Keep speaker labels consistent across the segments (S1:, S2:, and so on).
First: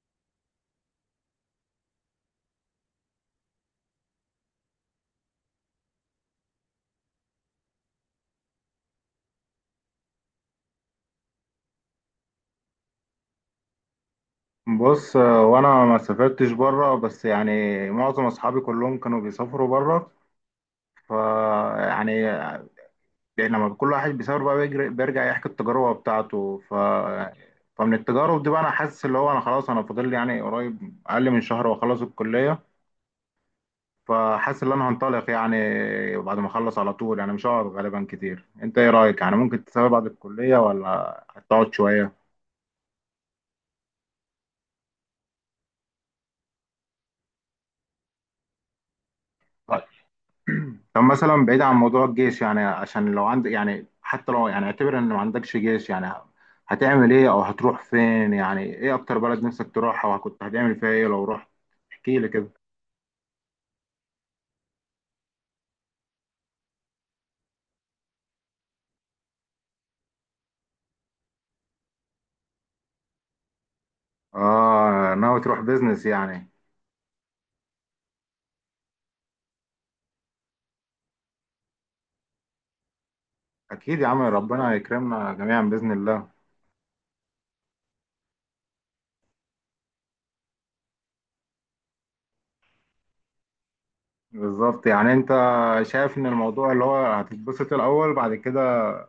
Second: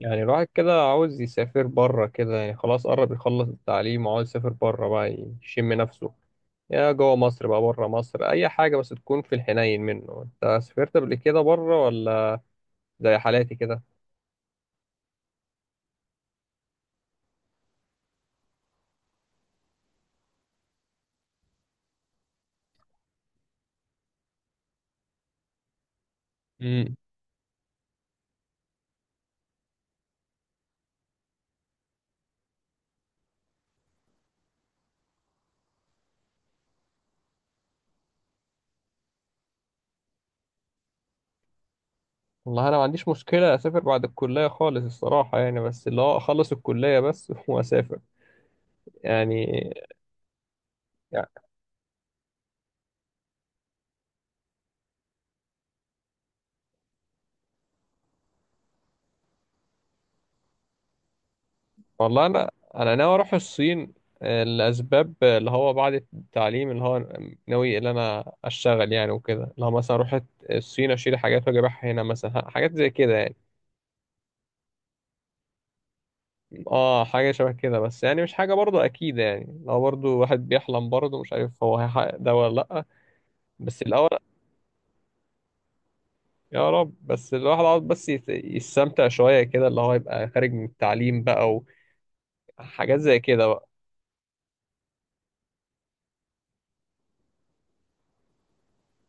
S1: يعني الواحد كده عاوز يسافر بره كده يعني خلاص قرب يخلص التعليم وعاوز يسافر بره بقى، يشم نفسه يا جوه مصر بقى بره مصر أي حاجة بس تكون في الحنين منه. أنت سافرت قبل كده بره ولا زي حالاتي كده؟
S2: بص، وانا ما سافرتش بره، بس يعني معظم اصحابي كلهم كانوا بيسافروا بره. ف يعني يعني لما كل واحد بيسافر بقى بيجري بيرجع يحكي التجربه بتاعته.
S1: امم.
S2: فمن التجارب دي بقى انا حاسس اللي هو انا خلاص انا فاضل لي يعني قريب اقل من شهر واخلص الكليه. فحاسس ان انا هنطلق يعني بعد ما اخلص على طول، يعني مش هقعد غالبا كتير. انت ايه رايك؟ يعني ممكن تسافر بعد الكليه ولا هتقعد شويه؟
S1: والله أنا ما عنديش مشكلة أسافر بعد الكلية خالص الصراحة يعني، بس اللي هو أخلص الكلية بس وأسافر يعني.
S2: طب مثلا بعيد عن موضوع الجيش، يعني عشان لو عندك يعني حتى لو، يعني اعتبر ان ما عندكش جيش، يعني هتعمل ايه او هتروح فين؟ يعني ايه اكتر بلد نفسك تروحها وكنت هتعمل فيها ايه لو رحت؟ احكي
S1: والله
S2: لي
S1: انا
S2: كده.
S1: انا ناوي اروح الصين، لاسباب، اللي هو بعد التعليم، اللي هو ناوي اللي انا اشتغل يعني وكده، اللي هو مثلا اروح الصين اشيل حاجات واجي ابيعها هنا مثلا، حاجات زي كده يعني.
S2: اه ناوي تروح بيزنس يعني؟
S1: اه، حاجه شبه كده، بس يعني مش حاجه برضه اكيد يعني، لو برضه واحد بيحلم برضه مش عارف هو هيحقق ده ولا لا، بس
S2: اكيد يا
S1: الاول.
S2: عم، ربنا يكرمنا جميعا باذن الله.
S1: يا رب، بس الواحد عاوز بس يستمتع شويه كده، اللي هو يبقى خارج من التعليم بقى وحاجات زي كده بقى.
S2: بالظبط، يعني انت شايف ان الموضوع اللي هو هتتبسط الاول بعد كده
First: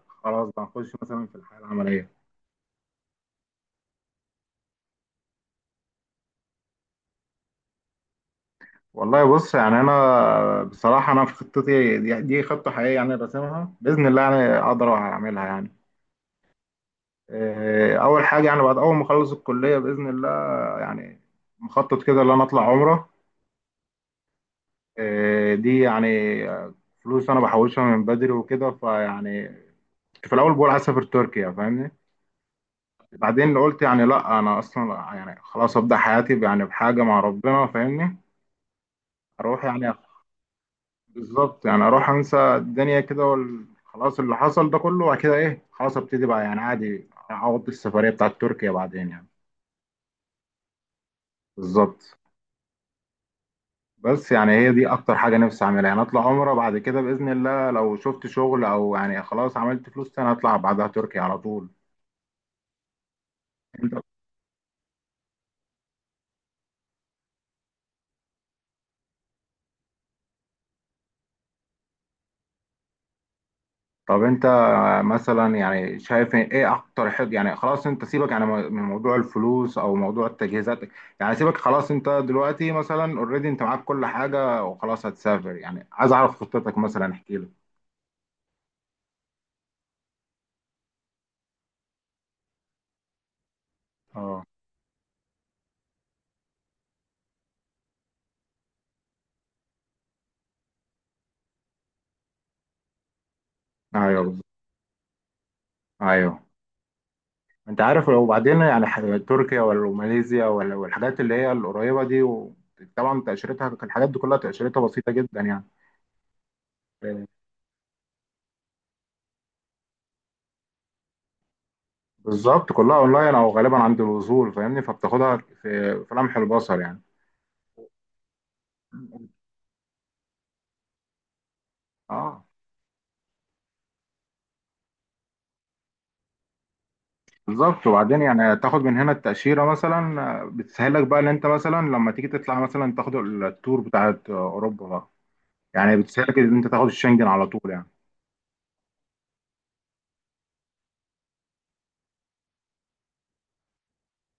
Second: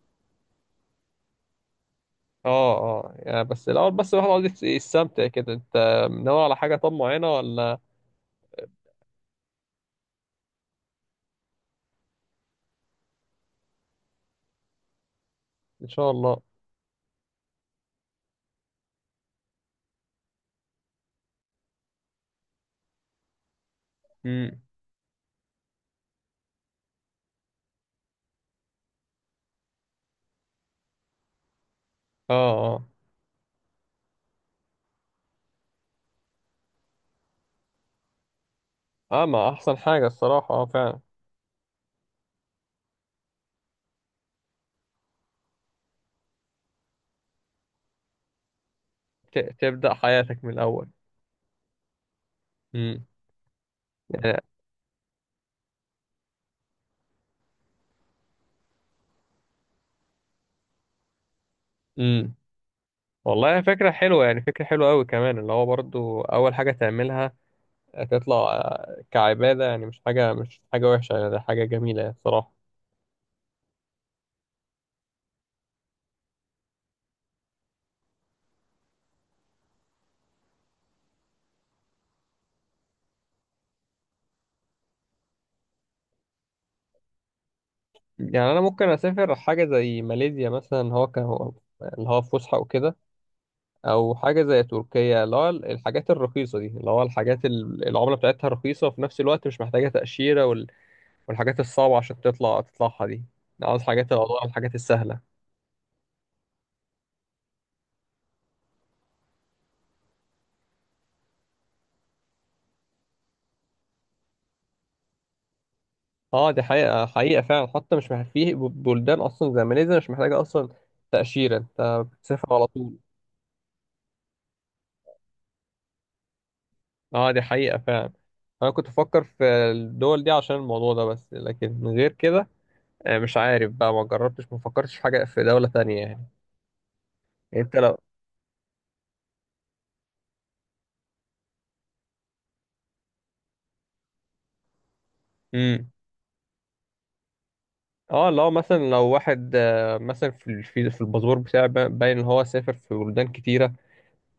S2: خلاص بقى نخش مثلا في الحياه العمليه.
S1: اه، اه، يعني بس الاول، بس الواحد عاوز يستمتع كده. انت ناوي على حاجه طب معينه ولا؟
S2: والله بص يعني انا بصراحه انا في خطتي دي خطه حقيقيه يعني راسمها باذن الله يعني اقدر اعملها يعني.
S1: ان شاء الله.
S2: اول حاجه يعني بعد اول ما اخلص الكليه باذن الله، يعني مخطط كده ان انا اطلع عمره.
S1: امم.
S2: آه، دي يعني آه، فلوس انا بحوشها من بدري وكده فيعني كنت في الاول بقول عايز اسافر تركيا، فاهمني؟
S1: اه، اه،
S2: بعدين قلت يعني لا، انا اصلا يعني خلاص ابدا حياتي يعني بحاجه مع ربنا، فاهمني؟
S1: اه، ما
S2: اروح
S1: احسن
S2: يعني
S1: حاجه الصراحه، اه فعلا.
S2: بالظبط، يعني اروح انسى الدنيا كده خلاص اللي حصل ده كله وبعد كده ايه خلاص ابتدي بقى، يعني عادي اقضي السفريه بتاعت تركيا بعدين يعني.
S1: تبدا حياتك من الاول.
S2: بالظبط.
S1: امم.
S2: بس
S1: يعني.
S2: يعني هي دي اكتر حاجه نفسي اعملها يعني اطلع عمره بعد كده باذن الله، لو شفت شغل او يعني خلاص عملت فلوس تاني اطلع بعدها تركيا على طول.
S1: امم. والله فكره
S2: انت
S1: حلوه يعني، فكره حلوه قوي كمان، اللي هو برضو اول حاجه تعملها تطلع، كعباده يعني، مش حاجه وحشه يعني، ده حاجه جميله يعني الصراحه.
S2: طب انت مثلا يعني شايف ايه اكتر حاجه؟ يعني خلاص انت سيبك يعني من موضوع الفلوس او موضوع التجهيزات، يعني سيبك خلاص انت دلوقتي مثلا اوريدي انت معاك كل حاجه وخلاص هتسافر، يعني عايز اعرف خطتك مثلا، احكي لي.
S1: يعني انا ممكن اسافر حاجه زي ماليزيا مثلا، هو كان هو اللي هو فسحه وكده، او حاجه
S2: اه
S1: زي تركيا، اللي هو الحاجات الرخيصه دي، اللي هو الحاجات العمله بتاعتها رخيصه وفي نفس الوقت مش محتاجه تاشيره والحاجات الصعبه عشان تطلعها دي. أنا عاوز حاجات
S2: ايوه
S1: الأضواء،
S2: بالظبط.
S1: الحاجات السهله.
S2: ايوه انت عارف لو بعدين يعني تركيا ولا ماليزيا ولا، والحاجات اللي هي القريبه دي طبعا تاشيرتها الحاجات دي كلها تاشيرتها بسيطه جدا يعني.
S1: اه دي حقيقه
S2: آه،
S1: حقيقه فعلا، حتى مش محتاج، في بلدان اصلا زي ماليزيا مش محتاجه اصلا تاشيره، انت بتسافر على
S2: بالظبط
S1: طول.
S2: كلها اونلاين او غالبا عند الوصول، فاهمني؟ فبتاخدها في لمح البصر
S1: اه دي حقيقه فعلا، انا كنت بفكر
S2: يعني.
S1: في الدول دي عشان الموضوع ده، بس لكن من غير
S2: اه
S1: كده مش عارف بقى، ما جربتش ما فكرتش في حاجه في دوله تانية يعني. انت
S2: بالظبط.
S1: لو
S2: وبعدين يعني تاخد من هنا التأشيرة مثلا، بتسهلك بقى ان انت مثلا لما تيجي تطلع مثلا تاخد التور بتاعت اوروبا بقى،
S1: مم.
S2: يعني بتسهلك ان انت تاخد الشنجن على طول يعني.
S1: اه، لو واحد مثلا في في الباسبور بتاعه، باين ان هو سافر في بلدان كتيره،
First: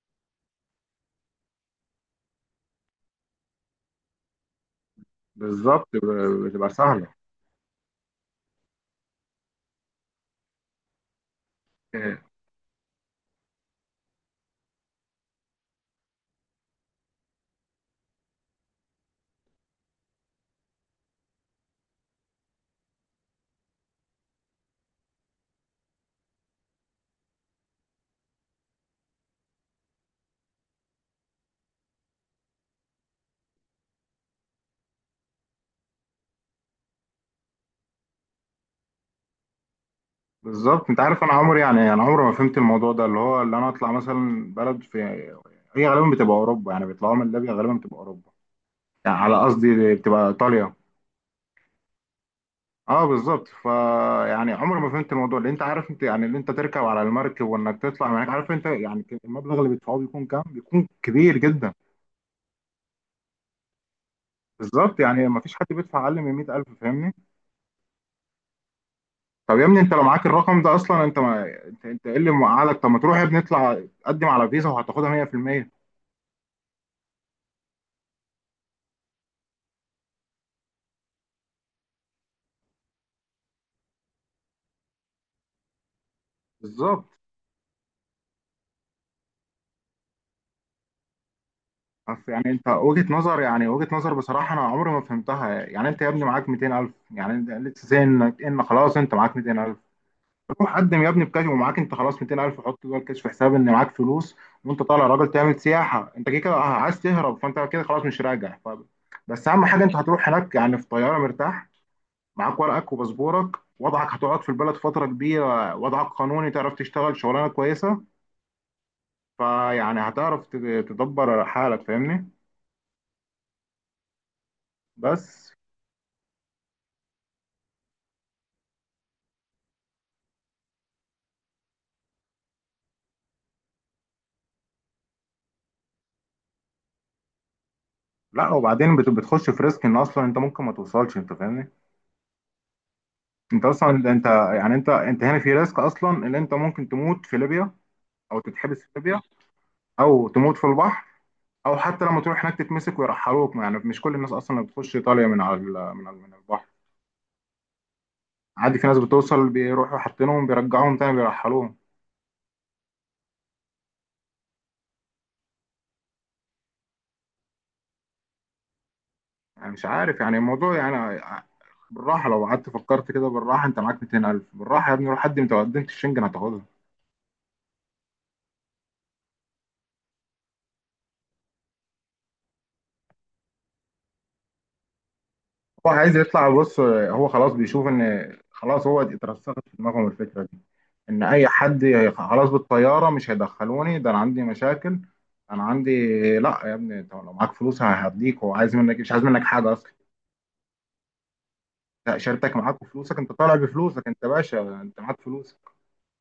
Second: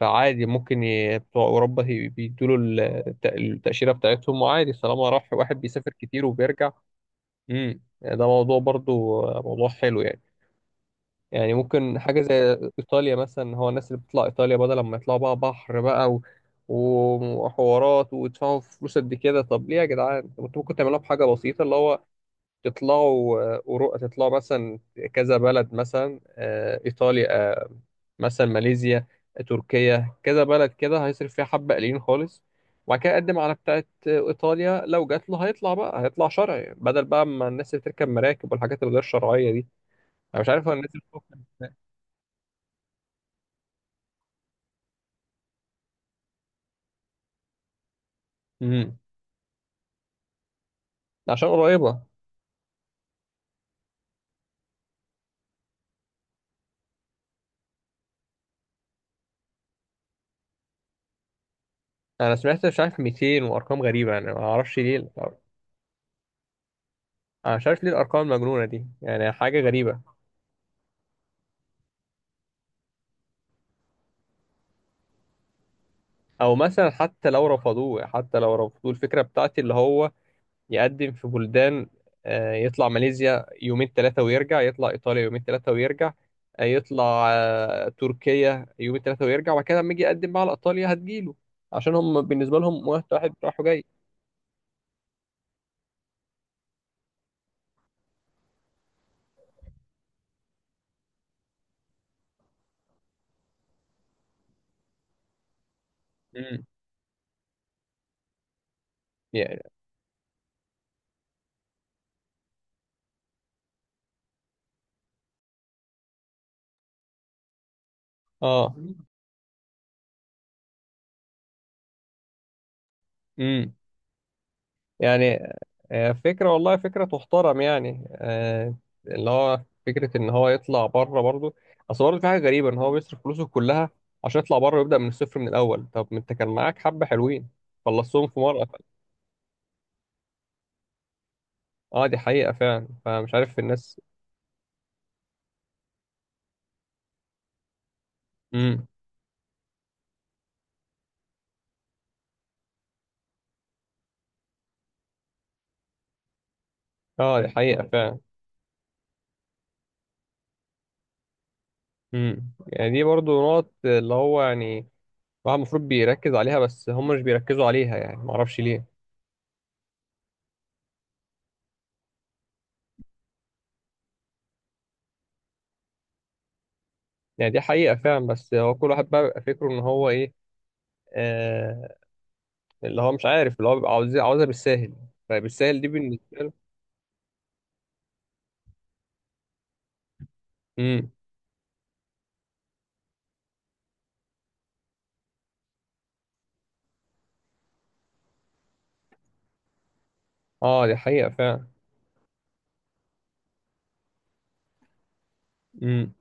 S1: فعادي ممكن بتوع اوروبا بيدوله التاشيره بتاعتهم، وعادي طالما راح واحد
S2: بالظبط
S1: بيسافر كتير
S2: بتبقى
S1: وبيرجع.
S2: سهلة.
S1: ده موضوع برضو موضوع حلو يعني. يعني ممكن
S2: آه،
S1: حاجه زي ايطاليا مثلا، هو الناس اللي بتطلع ايطاليا بدل لما يطلعوا بقى بحر بقى وحوارات ويدفعوا فلوس قد كده، طب ليه يا جدعان انتوا ممكن تعملوها بحاجه بسيطه، اللي هو تطلعوا، تطلعوا مثلا كذا بلد، مثلا إيطاليا، مثلا ماليزيا، تركيا، كذا بلد كده هيصرف فيها حبة قليلين خالص، وبعد كده يقدم على بتاعة إيطاليا، لو جات له هيطلع بقى، هيطلع شرعي بدل بقى ما الناس اللي بتركب مراكب والحاجات الغير شرعية دي. أنا مش عارف هو الناس
S2: بالظبط. انت
S1: اللي
S2: عارف انا
S1: بتفكر
S2: عمري
S1: إزاي.
S2: يعني انا عمري ما فهمت الموضوع ده اللي هو اللي انا اطلع مثلا بلد في هي غالبا بتبقى اوروبا يعني بيطلعوا من ليبيا غالبا بتبقى اوروبا،
S1: امم
S2: يعني على قصدي بتبقى ايطاليا.
S1: عشان قريبة.
S2: اه بالظبط فا يعني عمري ما فهمت الموضوع. اللي انت عارف انت يعني اللي انت تركب على المركب وانك تطلع معاك، عارف انت يعني المبلغ اللي بيدفعوه بيكون كام؟ بيكون كبير جدا.
S1: أنا سمعت مش عارف 200 وأرقام غريبة يعني، ما أعرفش
S2: بالظبط،
S1: ليه.
S2: يعني ما فيش حد بيدفع اقل من 100,000، فاهمني؟
S1: أنا مش عارف ليه الأرقام المجنونة دي، يعني
S2: طب
S1: حاجة
S2: يا ابني انت لو
S1: غريبة.
S2: معاك الرقم ده اصلا انت ما انت ايه اللي موقعك؟ طب ما تروح يا ابني اطلع قدم على فيزا وهتاخدها 100%.
S1: او مثلا، حتى لو رفضوه، الفكره بتاعتي اللي هو يقدم في بلدان، يطلع ماليزيا يومين ثلاثه ويرجع، يطلع ايطاليا يومين ثلاثه ويرجع،
S2: بالظبط.
S1: يطلع تركيا يومين ثلاثه ويرجع، وبعد كده لما يجي يقدم بقى على ايطاليا هتجيله، عشان هم
S2: بس يعني
S1: بالنسبه
S2: انت
S1: لهم واحد
S2: وجهة
S1: واحد
S2: نظر،
S1: رايح
S2: يعني
S1: وجاي.
S2: وجهة نظر بصراحة انا عمري ما فهمتها. يعني انت يا ابني معاك 200,000، يعني انت لسه زي انك ان خلاص انت معاك 200,000. روح قدم يا ابني بكاش ومعاك انت خلاص 200,000 وحط جوه الكاش في حساب ان معاك فلوس، وانت طالع راجل تعمل سياحه، انت كده كده
S1: امم
S2: عايز تهرب، فانت كده خلاص مش راجع ف... بس
S1: يعني
S2: اهم حاجه انت هتروح هناك يعني في طياره مرتاح، معاك ورقك وباسبورك، وضعك هتقعد في البلد فتره كبيره، وضعك قانوني، تعرف تشتغل شغلانه كويسه.
S1: اه
S2: فيعني هتعرف تدبر حالك، فاهمني؟
S1: امم
S2: بس.
S1: يعني فكرة، والله فكرة تحترم يعني، اللي هو فكرة إن هو يطلع بره برضه. أصل برضه في حاجة غريبة إن هو بيصرف فلوسه كلها عشان يطلع بره ويبدأ من الصفر من الأول، طب ما أنت كان معاك حبة حلوين خلصتهم في
S2: لا
S1: مرة
S2: وبعدين بتخش في ريسك ان اصلا انت ممكن ما توصلش، انت فاهمني؟
S1: أه دي حقيقة فعلا، فمش عارف
S2: انت اصلا
S1: الناس.
S2: انت يعني انت هنا في ريسك اصلا ان انت ممكن تموت في ليبيا، او تتحبس
S1: امم.
S2: في ليبيا، او تموت في البحر، او حتى لما تروح هناك تتمسك ويرحلوك. يعني مش كل الناس اصلا اللي بتخش ايطاليا من على من البحر.
S1: أه دي حقيقة فعلا.
S2: عادي في ناس بتوصل بيروحوا حاطينهم بيرجعوهم تاني بيرحلوهم.
S1: امم. يعني دي برضه نقط اللي هو، يعني الواحد المفروض بيركز عليها، بس هم مش بيركزوا عليها، يعني معرفش ليه.
S2: يعني مش عارف يعني الموضوع يعني. بالراحه لو قعدت فكرت كده بالراحه انت معاك 200,000، بالراحه يا ابني روح قدم، انت لو قدمت الشنجن هتاخدها.
S1: يعني دي حقيقة فعلا، بس هو كل واحد بقى بيبقى فكره إن هو إيه، آه، اللي هو مش عارف، اللي هو بيبقى عاوزها بالساهل، فبالساهل دي
S2: هو عايز يطلع، بص هو خلاص بيشوف ان خلاص هو اترسخت في دماغهم الفكره دي
S1: امم.
S2: ان اي حد خلاص بالطياره مش هيدخلوني، ده انا عندي مشاكل، انا عندي. لا يا ابني انت لو معاك فلوس هديك، هو عايز منك، مش عايز منك حاجه اصلا.
S1: اه دي حقيقة فعلا.
S2: لا شريكتك معاك وفلوسك، انت طالع بفلوسك، انت باشا، انت معاك فلوسك.
S1: امم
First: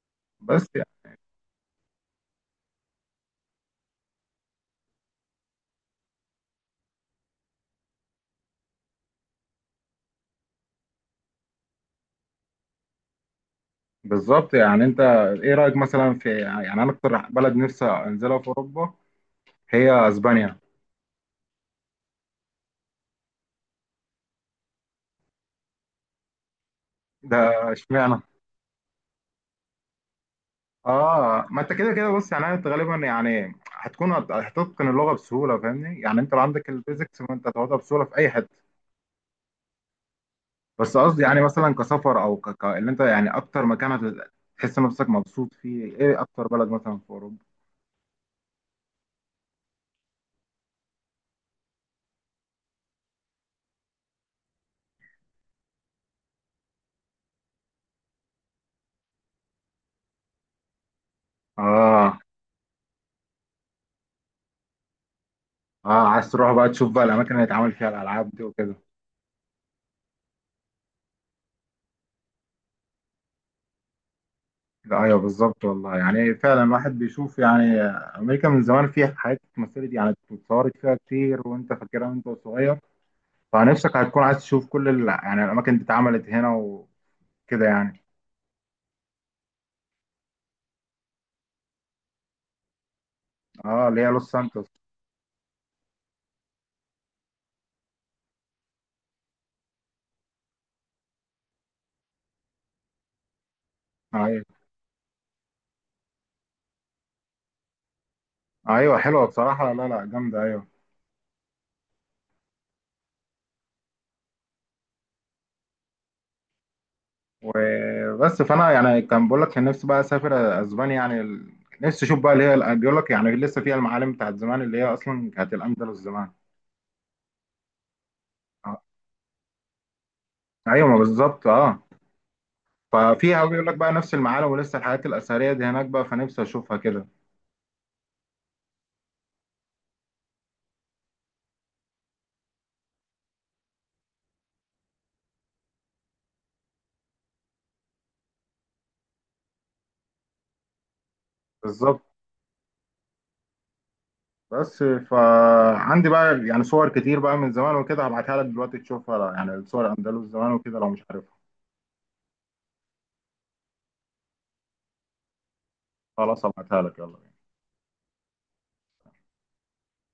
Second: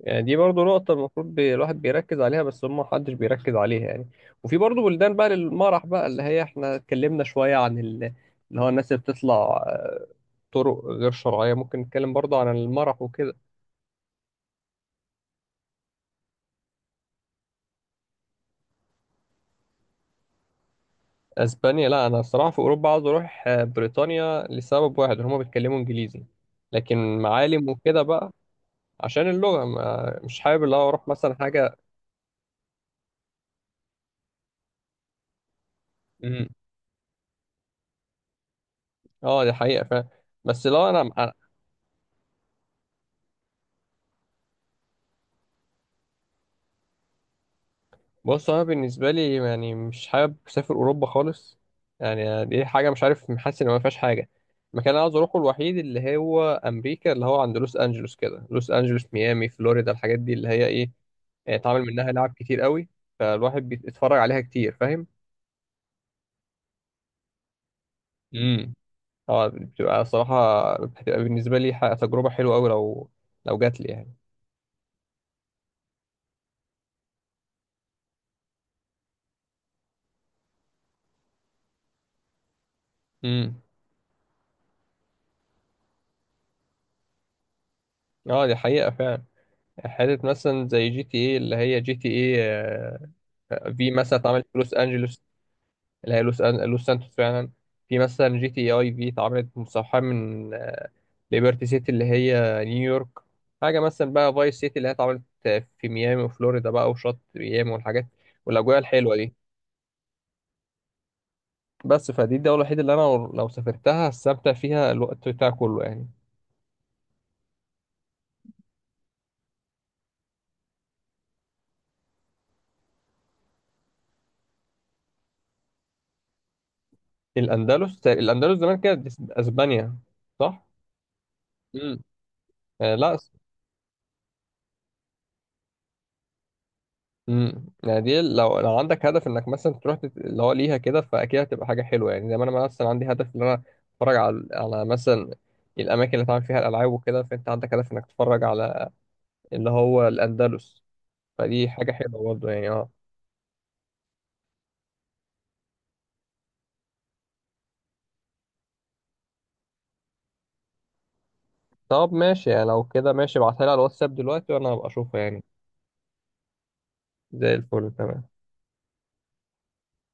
S1: يعني دي برضو
S2: بس يعني
S1: نقطة المفروض الواحد بيركز عليها، بس هم محدش بيركز عليها يعني. وفي برضو بلدان بقى للمرح بقى، اللي هي احنا اتكلمنا شوية عن اللي هو الناس اللي بتطلع آه، طرق غير شرعية، ممكن نتكلم برضو عن المرح وكده.
S2: بالظبط. يعني انت ايه رايك مثلا في يعني انا اكتر بلد نفسي انزلها في اوروبا هي اسبانيا؟
S1: اسبانيا، لا انا الصراحة في اوروبا عاوز اروح بريطانيا، لسبب واحد ان هم بيتكلموا انجليزي، لكن
S2: ده
S1: معالم وكده
S2: اشمعنى؟
S1: بقى، عشان اللغة، ما مش حابب اللي هو اروح مثلا
S2: اه ما انت
S1: حاجة.
S2: كده كده بص يعني انت غالبا يعني هتكون هتتقن اللغه بسهوله، فاهمني؟ يعني انت لو
S1: مم.
S2: عندك البيزكس فانت هتاخدها بسهوله في اي حته.
S1: اه دي حقيقة فعلا. بس لو
S2: بس
S1: انا
S2: قصدي يعني مثلا كسفر او اللي انت يعني اكتر مكان هتحس نفسك مبسوط فيه؟ ايه اكتر بلد مثلا في اوروبا؟
S1: بص انا بالنسبة لي يعني مش حابب اسافر اوروبا خالص، يعني دي حاجة مش عارف، حاسس ان ما فيهاش حاجة. المكان اللي عاوز اروحه الوحيد اللي هو امريكا، اللي هو عند لوس انجلوس كده، لوس انجلوس، ميامي، فلوريدا، الحاجات دي اللي هي ايه، يعني اتعمل منها
S2: اه
S1: لعب كتير قوي، فالواحد بيتفرج عليها كتير، فاهم.
S2: اه عايز تروح بقى تشوف بقى الاماكن اللي هيتعمل فيها الالعاب دي
S1: امم
S2: وكده.
S1: اه بتبقى صراحة، بتبقى بالنسبة لي تجربة حلوة قوي، لو جات لي يعني.
S2: لا ايوه بالظبط والله، يعني فعلا الواحد بيشوف يعني امريكا من زمان فيها حاجات اتمثلت يعني اتصورت فيها كتير، وانت فاكرها وانت صغير،
S1: امم
S2: فنفسك هتكون عايز تشوف كل ال... يعني الاماكن دي اتعملت هنا وكده يعني.
S1: اه دي حقيقة فعلا. حتة مثلا زي جي تي ايه، اللي هي جي تي ايه
S2: اه
S1: في
S2: اللي هي
S1: مثلا
S2: لوس
S1: اتعملت في
S2: سانتوس.
S1: لوس انجلوس. اللي هي لوس سانتوس فعلا. في مثلا جي تي اي اي في اتعملت مستوحاة من، ليبرتي سيتي اللي هي نيويورك. حاجة مثلا بقى
S2: ايوه
S1: فايس سيتي، اللي هي اتعملت في ميامي وفلوريدا بقى، وشط ميامي والحاجات والأجواء
S2: ايوه
S1: الحلوة
S2: حلوه
S1: دي.
S2: بصراحه، لا لا جامده، ايوه.
S1: بس فدي الدولة الوحيدة اللي أنا لو سافرتها هستمتع فيها الوقت بتاعي كله يعني.
S2: وبس فانا يعني كان بقول لك كان نفسي بقى اسافر اسبانيا، يعني ال... نفسي اشوف بقى اللي هي بيقول لك يعني لسه فيها المعالم بتاعت زمان اللي هي اصلا كانت الاندلس زمان.
S1: الأندلس زمان
S2: آه.
S1: كانت إسبانيا، صح؟
S2: ايوه ما بالظبط اه.
S1: امم. آه لا.
S2: ففيها بيقول لك بقى نفس المعالم ولسه الحاجات الاثريه دي هناك بقى، فنفسي اشوفها كده.
S1: امم. يعني دي، لو عندك هدف انك مثلا تروح اللي هو ليها كده، فاكيد هتبقى حاجه حلوه يعني، زي ما انا مثلا عندي هدف ان انا اتفرج على مثلا الاماكن اللي اتعمل فيها الالعاب وكده، فانت عندك هدف انك تتفرج على اللي هو الاندلس، فدي حاجه
S2: بالظبط.
S1: حلوه برضه يعني اه.
S2: بس فعندي بقى يعني صور كتير بقى من زمان وكده، هبعتها لك دلوقتي تشوفها، يعني صور اندلس زمان وكده لو مش عارفها.
S1: طب ماشي يعني، لو كده ماشي ابعتها لي على الواتساب دلوقتي وانا هبقى اشوفها يعني،
S2: خلاص هبعتها لك، يلا بينا.
S1: زي الفل تمام.